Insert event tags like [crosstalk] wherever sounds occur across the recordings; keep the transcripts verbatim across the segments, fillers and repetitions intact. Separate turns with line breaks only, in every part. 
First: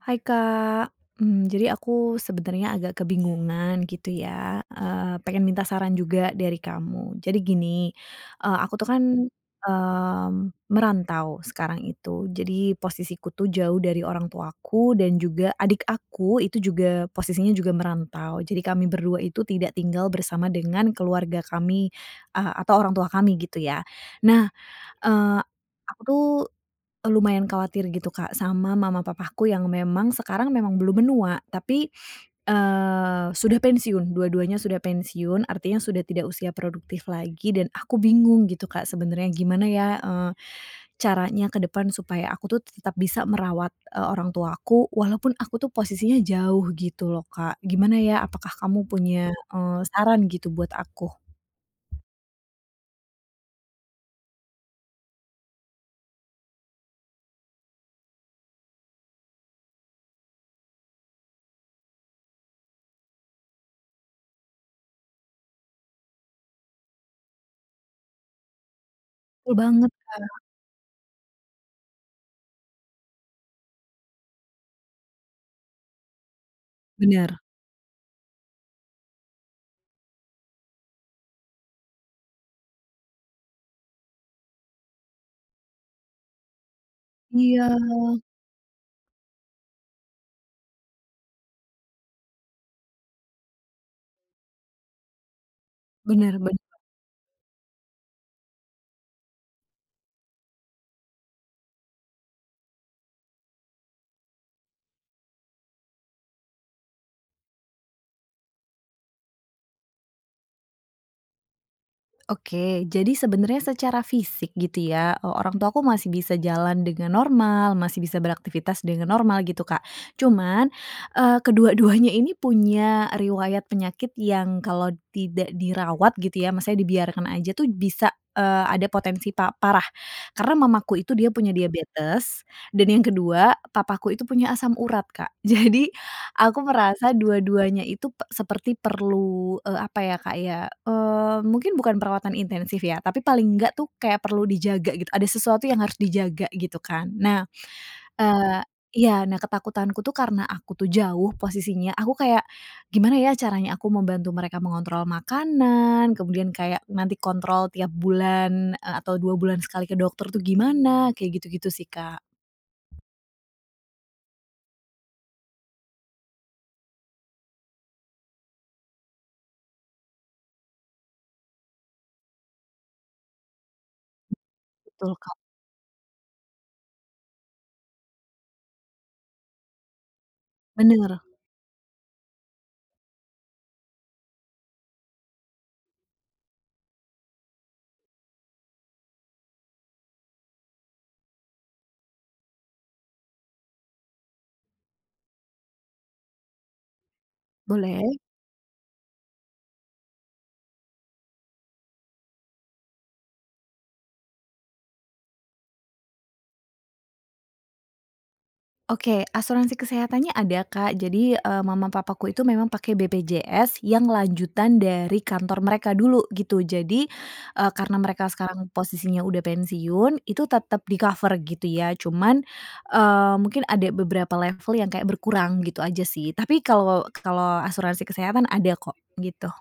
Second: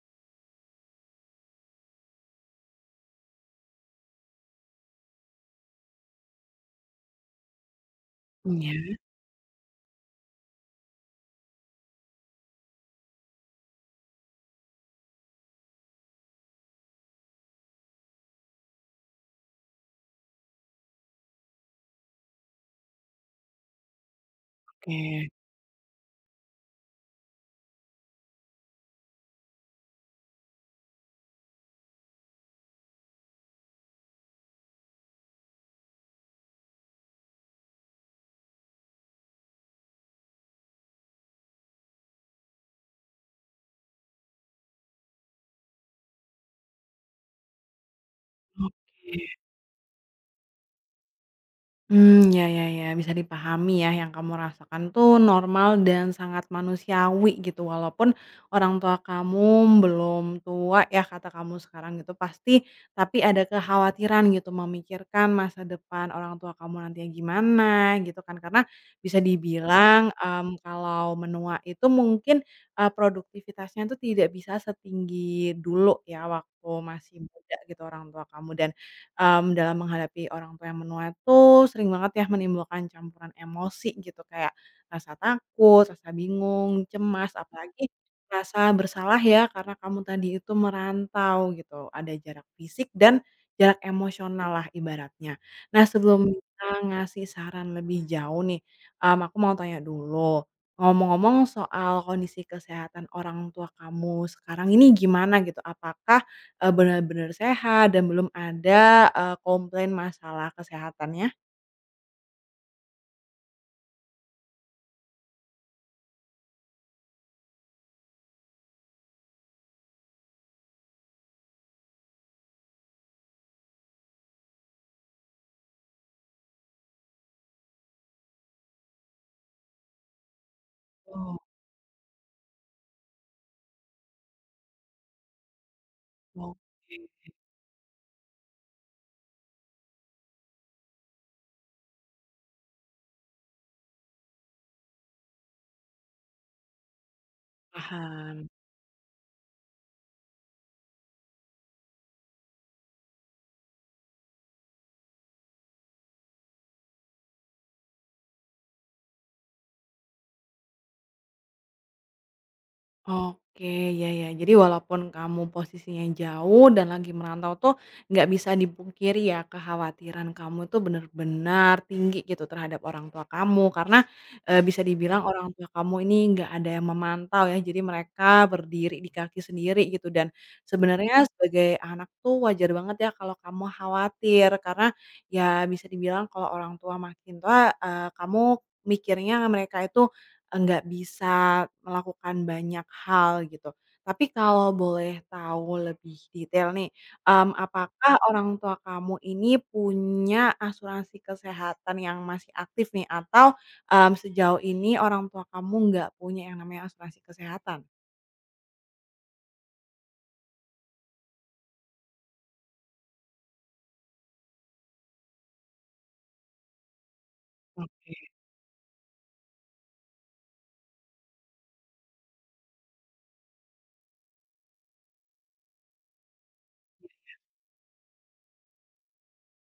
Hai Kak, mmm, jadi aku sebenarnya agak kebingungan gitu ya, eee, pengen minta saran juga dari kamu. Jadi gini, eee,
Mmm,
aku tuh
ya,
kan, mmm, merantau sekarang itu. Jadi posisiku tuh jauh dari orang tuaku dan juga adik aku itu juga posisinya juga merantau. Jadi kami berdua itu tidak tinggal bersama dengan keluarga kami, eee, atau orang tua kami gitu ya. Nah,
oke.
eee, aku tuh lumayan khawatir gitu Kak, sama mama papaku yang memang sekarang memang belum menua, tapi, eee, sudah pensiun, dua-duanya sudah pensiun, artinya sudah tidak usia produktif lagi dan aku bingung gitu Kak sebenarnya gimana ya, eee, caranya ke depan supaya aku tuh tetap bisa merawat, eee, orang tuaku walaupun aku tuh posisinya jauh gitu loh Kak. Gimana ya, apakah kamu punya, eee, saran gitu buat aku?
Mmm, ya ya ya, bisa dipahami ya yang kamu rasakan tuh normal dan sangat manusiawi gitu, walaupun orang tua kamu belum tua ya kata kamu sekarang gitu pasti, tapi ada kekhawatiran gitu memikirkan masa depan orang tua kamu nantinya gimana gitu kan. Karena bisa
Betul banget.
dibilang, mmm, kalau menua itu mungkin, eee, produktivitasnya tuh tidak bisa setinggi dulu ya waktu masih
Benar.
muda gitu orang tua kamu dan mmm, dalam menghadapi orang tua yang menua tuh sering banget ya menimbulkan campuran emosi gitu, kayak rasa takut, rasa bingung, cemas,
Iya,
apalagi rasa bersalah ya karena kamu tadi itu merantau gitu. Ada jarak fisik dan jarak emosional lah ibaratnya. Nah, sebelum
benar
kita
bener.
ngasih saran lebih jauh nih, mmm, aku mau tanya dulu, ngomong-ngomong soal kondisi kesehatan orang tua kamu sekarang ini gimana gitu? Apakah Eee, benar-benar sehat dan belum ada, eee, komplain masalah kesehatannya?
Oke, jadi sebenarnya secara fisik gitu ya, eee, orang tua aku masih bisa jalan dengan normal, masih bisa beraktivitas dengan normal gitu, Kak. Cuman, eee, kedua-duanya ini punya riwayat penyakit yang kalau tidak dirawat gitu ya, maksudnya dibiarkan aja tuh bisa, eee, ada potensi pa parah. Karena mamaku itu dia
Oh,
punya diabetes dan yang kedua papaku itu punya asam urat, Kak. [laughs] Jadi Aku
oke,
merasa dua-duanya itu pe seperti perlu, eee, apa ya, Kak, ya, eee, mungkin bukan perawatan intensif ya, tapi paling enggak tuh kayak perlu dijaga gitu, ada sesuatu yang harus dijaga gitu kan. Nah,
paham.
eee iya, nah ketakutanku tuh karena aku tuh jauh posisinya, aku kayak gimana ya caranya aku membantu mereka mengontrol makanan, kemudian kayak nanti kontrol tiap bulan, eee, atau dua bulan sekali ke dokter tuh gimana, kayak gitu-gitu sih, Kak.
Oke, ya, ya. Jadi walaupun kamu posisinya jauh dan lagi merantau tuh nggak bisa dipungkiri ya kekhawatiran kamu itu benar-benar tinggi gitu terhadap orang tua kamu karena, eee, bisa
Betul,
dibilang
Kak.
orang tua kamu ini nggak ada yang memantau ya, jadi mereka berdiri di kaki sendiri gitu dan
Bener,
sebenarnya sebagai anak tuh wajar banget ya kalau kamu khawatir karena ya bisa dibilang kalau orang tua makin tua, eee, kamu mikirnya mereka itu nggak bisa melakukan banyak hal gitu. Tapi kalau boleh tahu lebih detail nih, mmm, apakah
boleh.
orang tua kamu ini punya asuransi kesehatan yang masih aktif nih atau, mmm, sejauh ini orang tua kamu nggak punya yang namanya asuransi kesehatan?
Oke, asuransi kesehatannya ada, Kak. Jadi, eee, mama papaku itu memang pakai B P J S yang lanjutan dari kantor mereka dulu, gitu. Jadi, eee, karena
Oke.
mereka sekarang posisinya udah pensiun, itu tetap di-cover gitu ya. Cuman, eee, mungkin ada beberapa level yang kayak berkurang gitu aja sih. Tapi kalau kalau asuransi kesehatan ada kok, gitu.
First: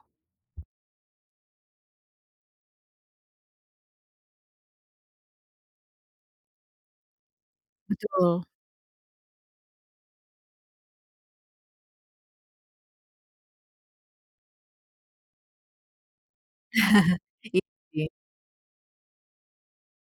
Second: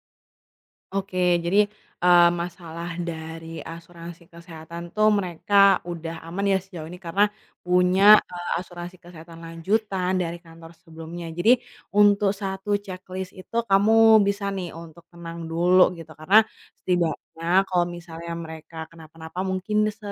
Oke, jadi, eee, masalah dari asuransi kesehatan tuh mereka udah aman ya sejauh ini karena punya,
Betul.
eee, asuransi kesehatan lanjutan dari kantor sebelumnya. Jadi untuk satu checklist itu kamu bisa nih untuk tenang dulu gitu, karena setidaknya
Iya
kalau
sih.
misalnya mereka kenapa-napa mungkin se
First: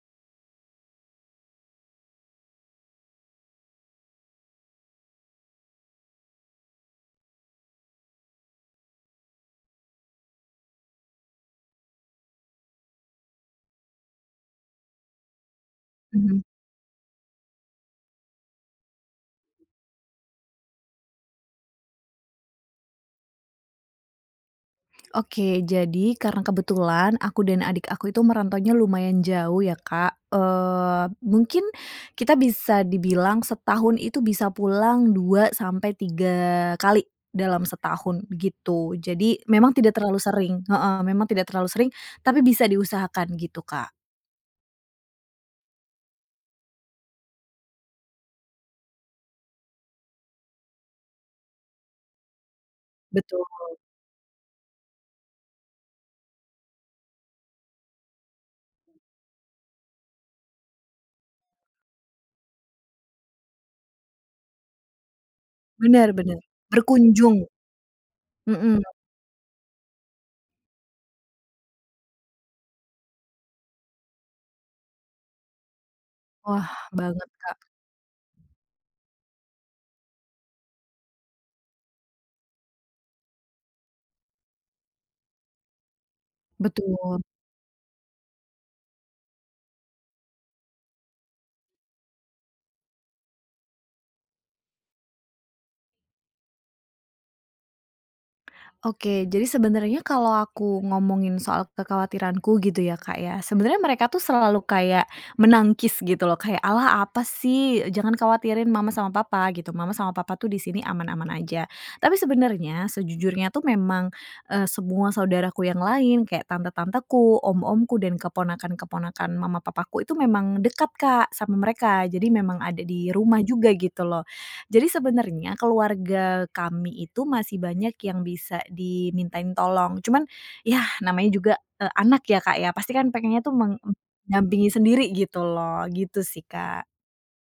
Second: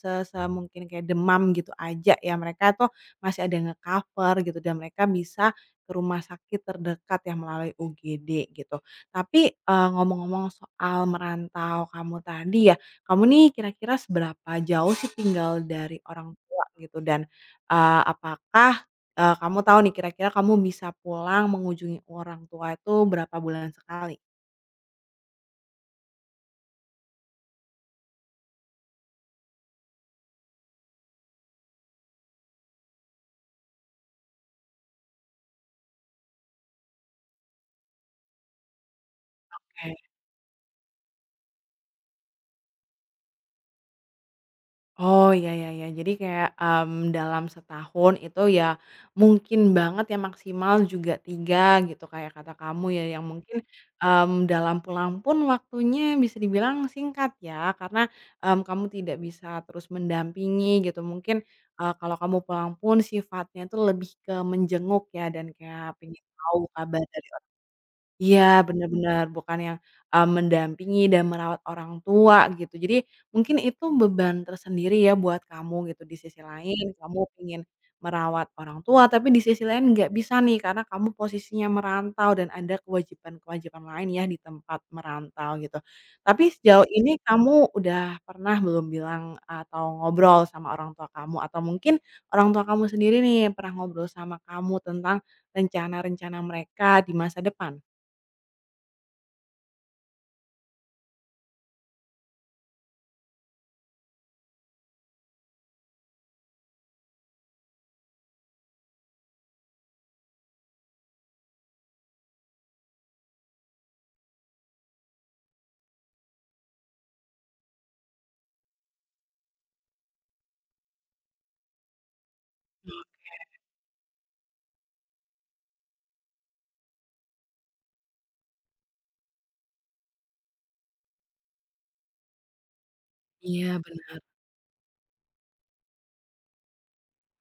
se semungkin kayak demam gitu aja ya, mereka tuh masih ada yang nge-cover gitu dan mereka bisa ke rumah sakit terdekat ya melalui U G D gitu. Tapi, eee, ngomong-ngomong soal merantau kamu tadi ya, kamu nih kira-kira seberapa jauh sih tinggal dari orang
Mhm.
tua gitu? Dan, eee, apakah, eee, kamu tahu nih kira-kira kamu bisa pulang mengunjungi orang tua itu berapa bulan sekali?
Oke, jadi karena kebetulan aku dan adik aku itu merantaunya lumayan jauh ya, Kak. Eee, mungkin kita bisa dibilang setahun itu bisa pulang dua sampai tiga kali dalam setahun, gitu. Jadi memang tidak terlalu sering heeh, memang tidak terlalu sering, tapi bisa diusahakan gitu, Kak.
Oh, ya, ya, ya. Jadi kayak, mmm, dalam setahun itu ya mungkin banget ya maksimal juga tiga gitu kayak kata kamu ya, yang
Betul,
mungkin, mmm, dalam pulang pun waktunya bisa dibilang singkat ya karena, mmm, kamu tidak bisa terus mendampingi gitu. Mungkin, eee, kalau kamu pulang pun sifatnya itu lebih ke menjenguk ya dan kayak
bener
pengen
bener,
tahu kabar dari.
berkunjung,
Iya,
mhm,
benar-benar bukan yang, eee, mendampingi dan merawat orang tua gitu. Jadi mungkin itu beban tersendiri ya buat kamu gitu. Di sisi
wah
lain kamu
banget, Kak,
ingin merawat orang tua, tapi di sisi lain nggak bisa nih karena kamu posisinya merantau dan ada kewajiban-kewajiban lain ya di tempat merantau gitu. Tapi sejauh ini
betul.
kamu udah pernah belum bilang atau ngobrol sama orang tua kamu? Atau mungkin orang tua kamu sendiri nih pernah ngobrol sama kamu tentang rencana-rencana mereka di masa depan?
Oke, jadi sebenarnya kalau aku ngomongin soal kekhawatiranku gitu ya, Kak, ya, sebenarnya mereka tuh selalu kayak menangkis gitu loh, kayak, "Allah apa sih, jangan khawatirin mama sama papa," gitu, "Mama sama papa tuh di sini aman-aman aja." Tapi sebenarnya sejujurnya tuh memang, eee, semua saudaraku yang lain kayak tante-tanteku, om-omku, dan keponakan-keponakan mama papaku itu memang dekat, Kak, sama mereka. Jadi memang ada di rumah juga gitu loh. Jadi sebenarnya keluarga kami itu masih banyak yang bisa dimintain tolong, cuman ya namanya juga, eee, anak ya, Kak, ya, pasti kan pengennya tuh meng
Iya, benar.
mendampingi sendiri gitu loh, gitu sih, Kak.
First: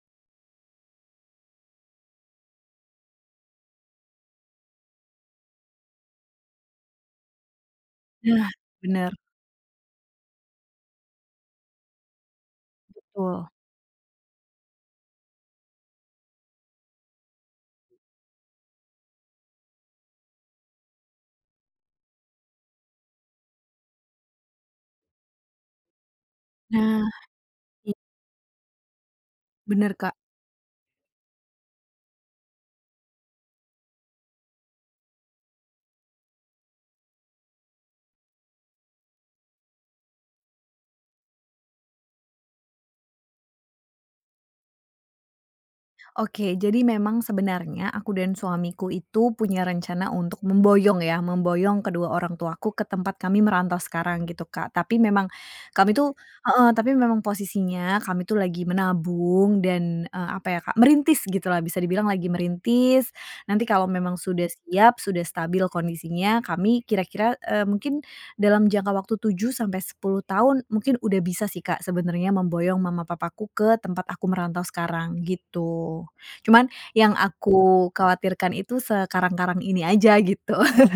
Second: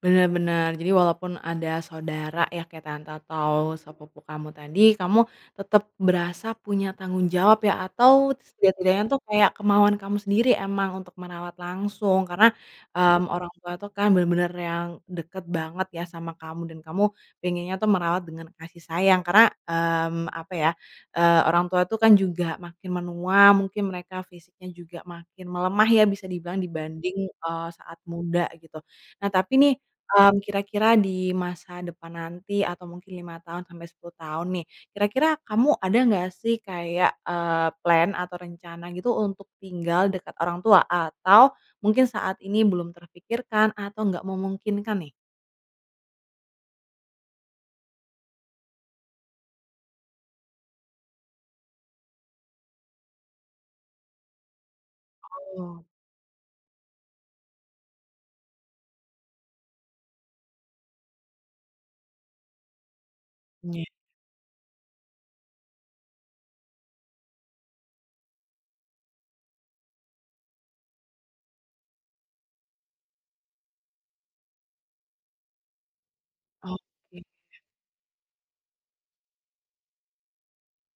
benar-benar Jadi walaupun ada saudara ya kayak tante atau sepupu kamu tadi, kamu tetap berasa punya tanggung jawab ya atau
Nah,
setidak-tidaknya
bener,
tuh kayak kemauan kamu sendiri emang untuk merawat langsung karena, mmm,
betul.
orang tua tuh kan benar-benar yang deket banget ya sama kamu dan kamu pengennya tuh merawat dengan kasih sayang karena, mmm, apa ya, eee, orang tua tuh kan juga makin menua, mungkin mereka fisiknya juga makin melemah ya bisa dibilang
Nah,
dibanding, eee,
i
saat muda gitu. Nah tapi nih,
bener, Kak.
Mmm, kira-kira di masa depan nanti atau mungkin lima tahun sampai sepuluh tahun nih, kira-kira kamu ada nggak sih kayak, eee, plan atau rencana gitu untuk tinggal dekat orang tua? Atau mungkin saat ini belum terpikirkan atau nggak memungkinkan nih?
Oke, jadi memang sebenarnya aku dan suamiku itu punya rencana untuk memboyong ya, memboyong kedua orang tuaku ke tempat kami merantau sekarang gitu, Kak. Tapi memang
Oh,
kami tuh heeh, tapi memang posisinya kami tuh lagi menabung dan, eee, apa ya, Kak, merintis gitulah, bisa dibilang lagi merintis. Nanti
iya,
kalau memang sudah siap, sudah stabil kondisinya, kami kira-kira, eee, mungkin dalam jangka waktu tujuh sampai sepuluh tahun mungkin udah bisa sih, Kak, sebenarnya memboyong mama papaku ke tempat aku merantau sekarang, gitu. Cuman yang
oke.
aku khawatirkan itu sekarang-karang ini aja gitu. [laughs]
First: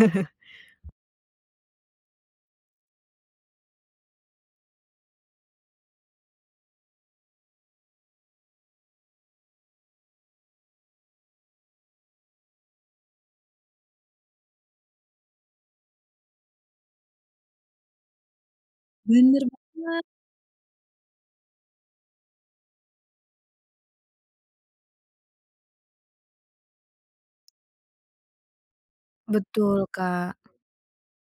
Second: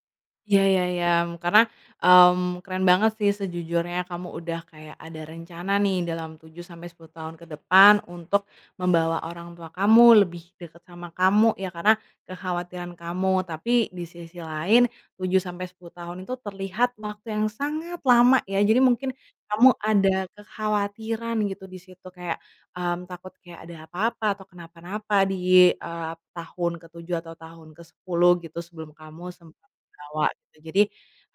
Iya iya iya, mmm, karena, mmm, keren banget sih sejujurnya kamu udah kayak ada rencana nih dalam tujuh sampai sepuluh tahun ke depan untuk membawa orang tua kamu lebih dekat sama kamu ya karena kekhawatiran kamu. Tapi di sisi lain tujuh sampai sepuluh tahun itu terlihat waktu yang sangat lama ya. Jadi mungkin
Bener
kamu ada kekhawatiran gitu di situ kayak, mmm, takut kayak ada apa-apa atau kenapa-napa di, eee, tahun ke tujuh atau tahun ke sepuluh gitu sebelum kamu sem
betul,
Jawa
Kak.
gitu. Jadi,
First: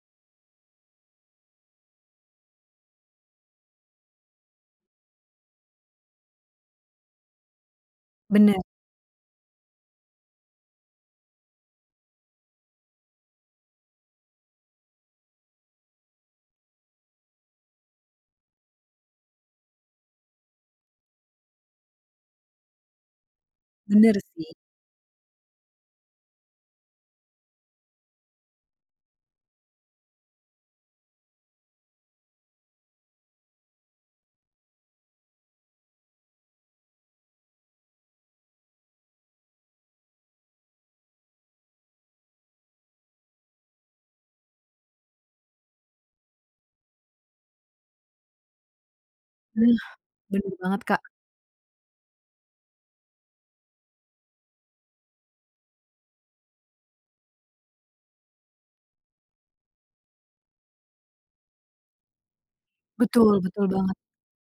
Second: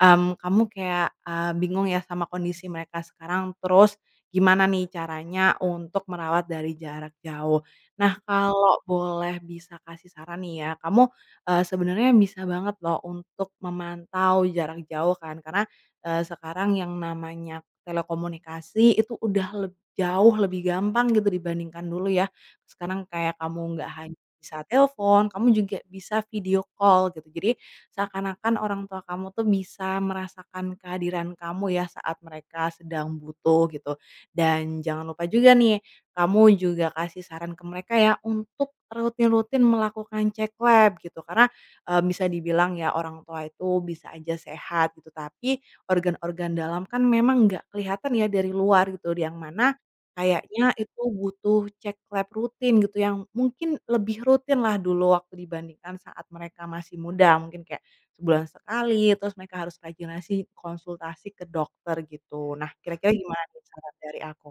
mmm, kamu kayak, eee, bingung ya sama kondisi mereka sekarang, terus gimana nih caranya untuk merawat dari jarak jauh. Nah,
Bener
kalau boleh bisa kasih saran nih ya, kamu, eee, sebenarnya bisa banget loh untuk memantau jarak jauh kan, karena, eee, sekarang yang namanya telekomunikasi itu udah leb jauh lebih gampang gitu dibandingkan dulu ya. Sekarang kayak kamu nggak
bener
hanya
sih.
bisa telepon, kamu juga bisa video call gitu. Jadi seakan-akan orang tua kamu tuh bisa merasakan kehadiran kamu ya saat mereka sedang butuh gitu. Dan jangan lupa juga nih, kamu juga kasih saran ke mereka ya untuk rutin-rutin melakukan cek lab gitu karena, eee, bisa dibilang ya orang tua itu bisa aja sehat gitu tapi organ-organ dalam kan memang nggak kelihatan ya dari luar gitu yang mana
Nah, bener
kayaknya
banget,
itu
Kak.
butuh cek lab rutin gitu yang mungkin lebih rutin lah dulu waktu dibandingkan saat mereka masih muda mungkin kayak sebulan sekali, terus mereka harus rajin-rajin konsultasi ke dokter gitu. Nah, kira-kira
Betul
gimana nih
betul
saran
banget.
dari aku?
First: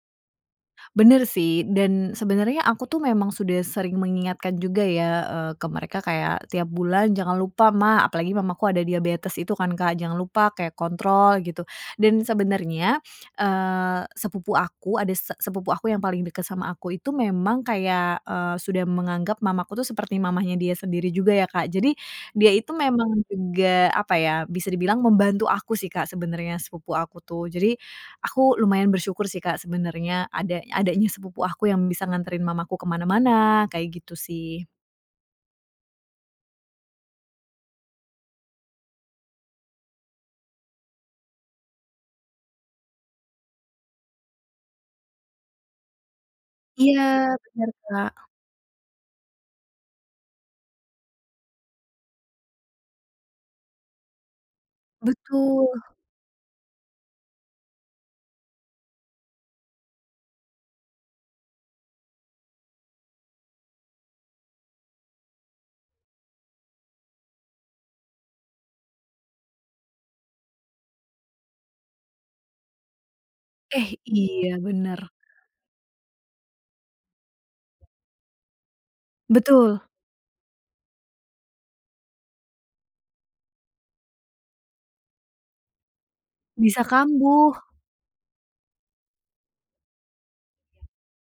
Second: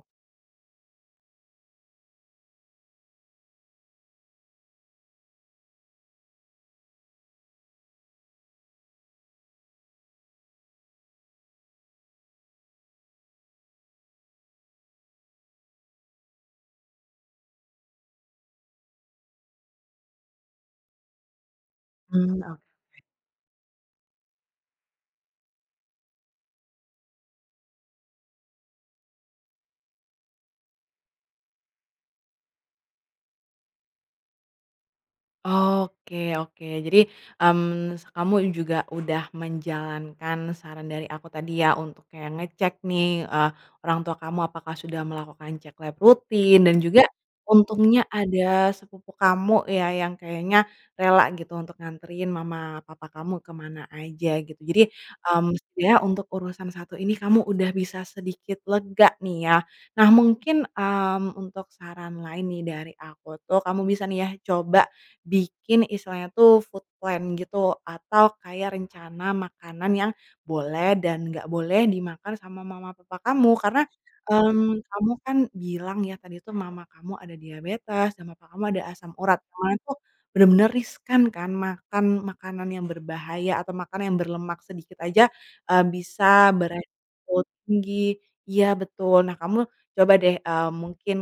Bener sih, dan sebenarnya aku tuh memang sudah sering mengingatkan juga ya, eee, ke mereka kayak, "Tiap bulan jangan lupa Ma," apalagi mamaku ada diabetes itu kan Kak, "jangan lupa kayak kontrol," gitu. Dan sebenarnya, eee, sepupu aku, ada se sepupu aku yang paling dekat sama aku itu memang kayak, eee, sudah menganggap mamaku tuh seperti mamahnya dia sendiri juga ya Kak. Jadi, dia
Mmm,
itu memang juga, apa ya, bisa dibilang membantu aku sih Kak sebenarnya sepupu aku tuh. Jadi, Aku lumayan bersyukur sih, Kak, sebenarnya ada adanya sepupu aku yang bisa nganterin mamaku ke mana-mana, kayak gitu sih.
Oke oke. Jadi, mmm, kamu juga udah menjalankan saran dari aku tadi ya, untuk kayak ngecek nih, eee, orang tua kamu apakah sudah melakukan cek lab rutin dan juga
Iya, bener,
untungnya
Kak.
ada sepupu kamu ya, yang kayaknya rela gitu untuk nganterin mama papa kamu kemana aja gitu. Jadi, mmm,
Betul.
setidaknya untuk urusan satu ini kamu udah bisa sedikit lega nih ya. Nah mungkin, mmm, untuk saran lain nih dari aku tuh, kamu bisa nih ya coba bikin istilahnya tuh food plan gitu atau kayak rencana makanan yang boleh dan nggak boleh dimakan sama mama papa kamu. Karena,
Eh, iya,
mmm,
bener.
kamu kan bilang ya tadi tuh mama kamu ada diabetes dan papa kamu ada asam urat, yang mana
Betul,
tuh bener-bener riskan kan makan makanan yang berbahaya atau makanan yang berlemak sedikit aja, eee, bisa
bisa
beresiko
kambuh.
tinggi. Iya betul. Nah kamu coba deh, eee, mungkin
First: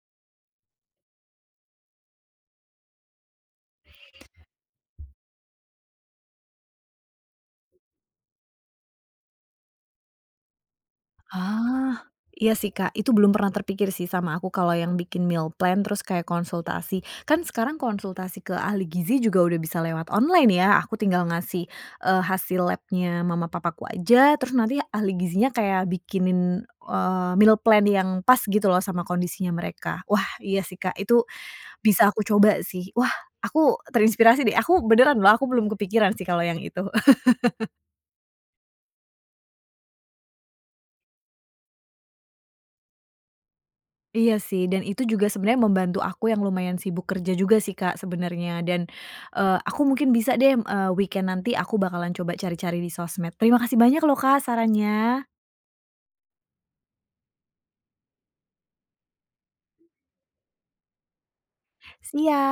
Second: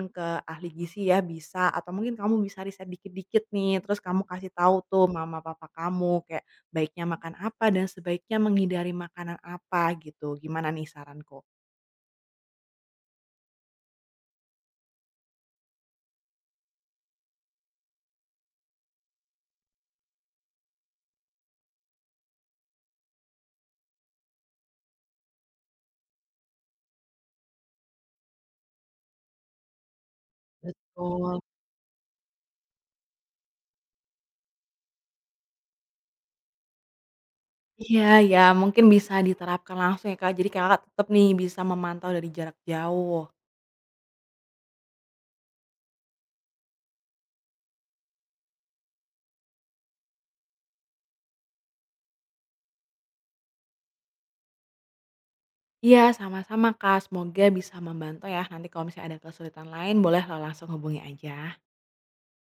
ahli gizi ya bisa atau mungkin kamu bisa riset dikit-dikit nih, terus kamu kasih tahu tuh mama papa kamu kayak baiknya makan apa dan sebaiknya menghindari makanan apa gitu. Gimana nih saranku?
Ah, iya sih, Kak, itu belum pernah terpikir sih sama aku kalau yang bikin meal plan terus kayak konsultasi. Kan sekarang konsultasi ke ahli gizi juga udah bisa lewat online ya, aku tinggal ngasih, eee, hasil labnya mama papaku aja, terus nanti ahli gizinya kayak bikinin, eee, meal plan yang pas gitu loh sama kondisinya mereka. Wah, iya sih, Kak, itu
Betul.
bisa aku coba sih. Wah, aku terinspirasi deh, aku beneran loh, aku belum kepikiran sih kalau yang itu.
Iya, ya mungkin bisa diterapkan langsung ya Kak, jadi Kakak tetap nih bisa memantau dari jarak jauh.
Iya sih, dan itu juga sebenarnya membantu aku yang lumayan sibuk kerja juga sih, Kak, sebenarnya dan, eee, aku mungkin bisa deh, eee, weekend nanti aku bakalan coba cari-cari di sosmed. Terima kasih banyak loh, Kak, sarannya.
Iya, sama-sama Kak, semoga bisa membantu ya nanti kalau misalnya ada kesulitan lain boleh lo langsung hubungi aja.
Siap.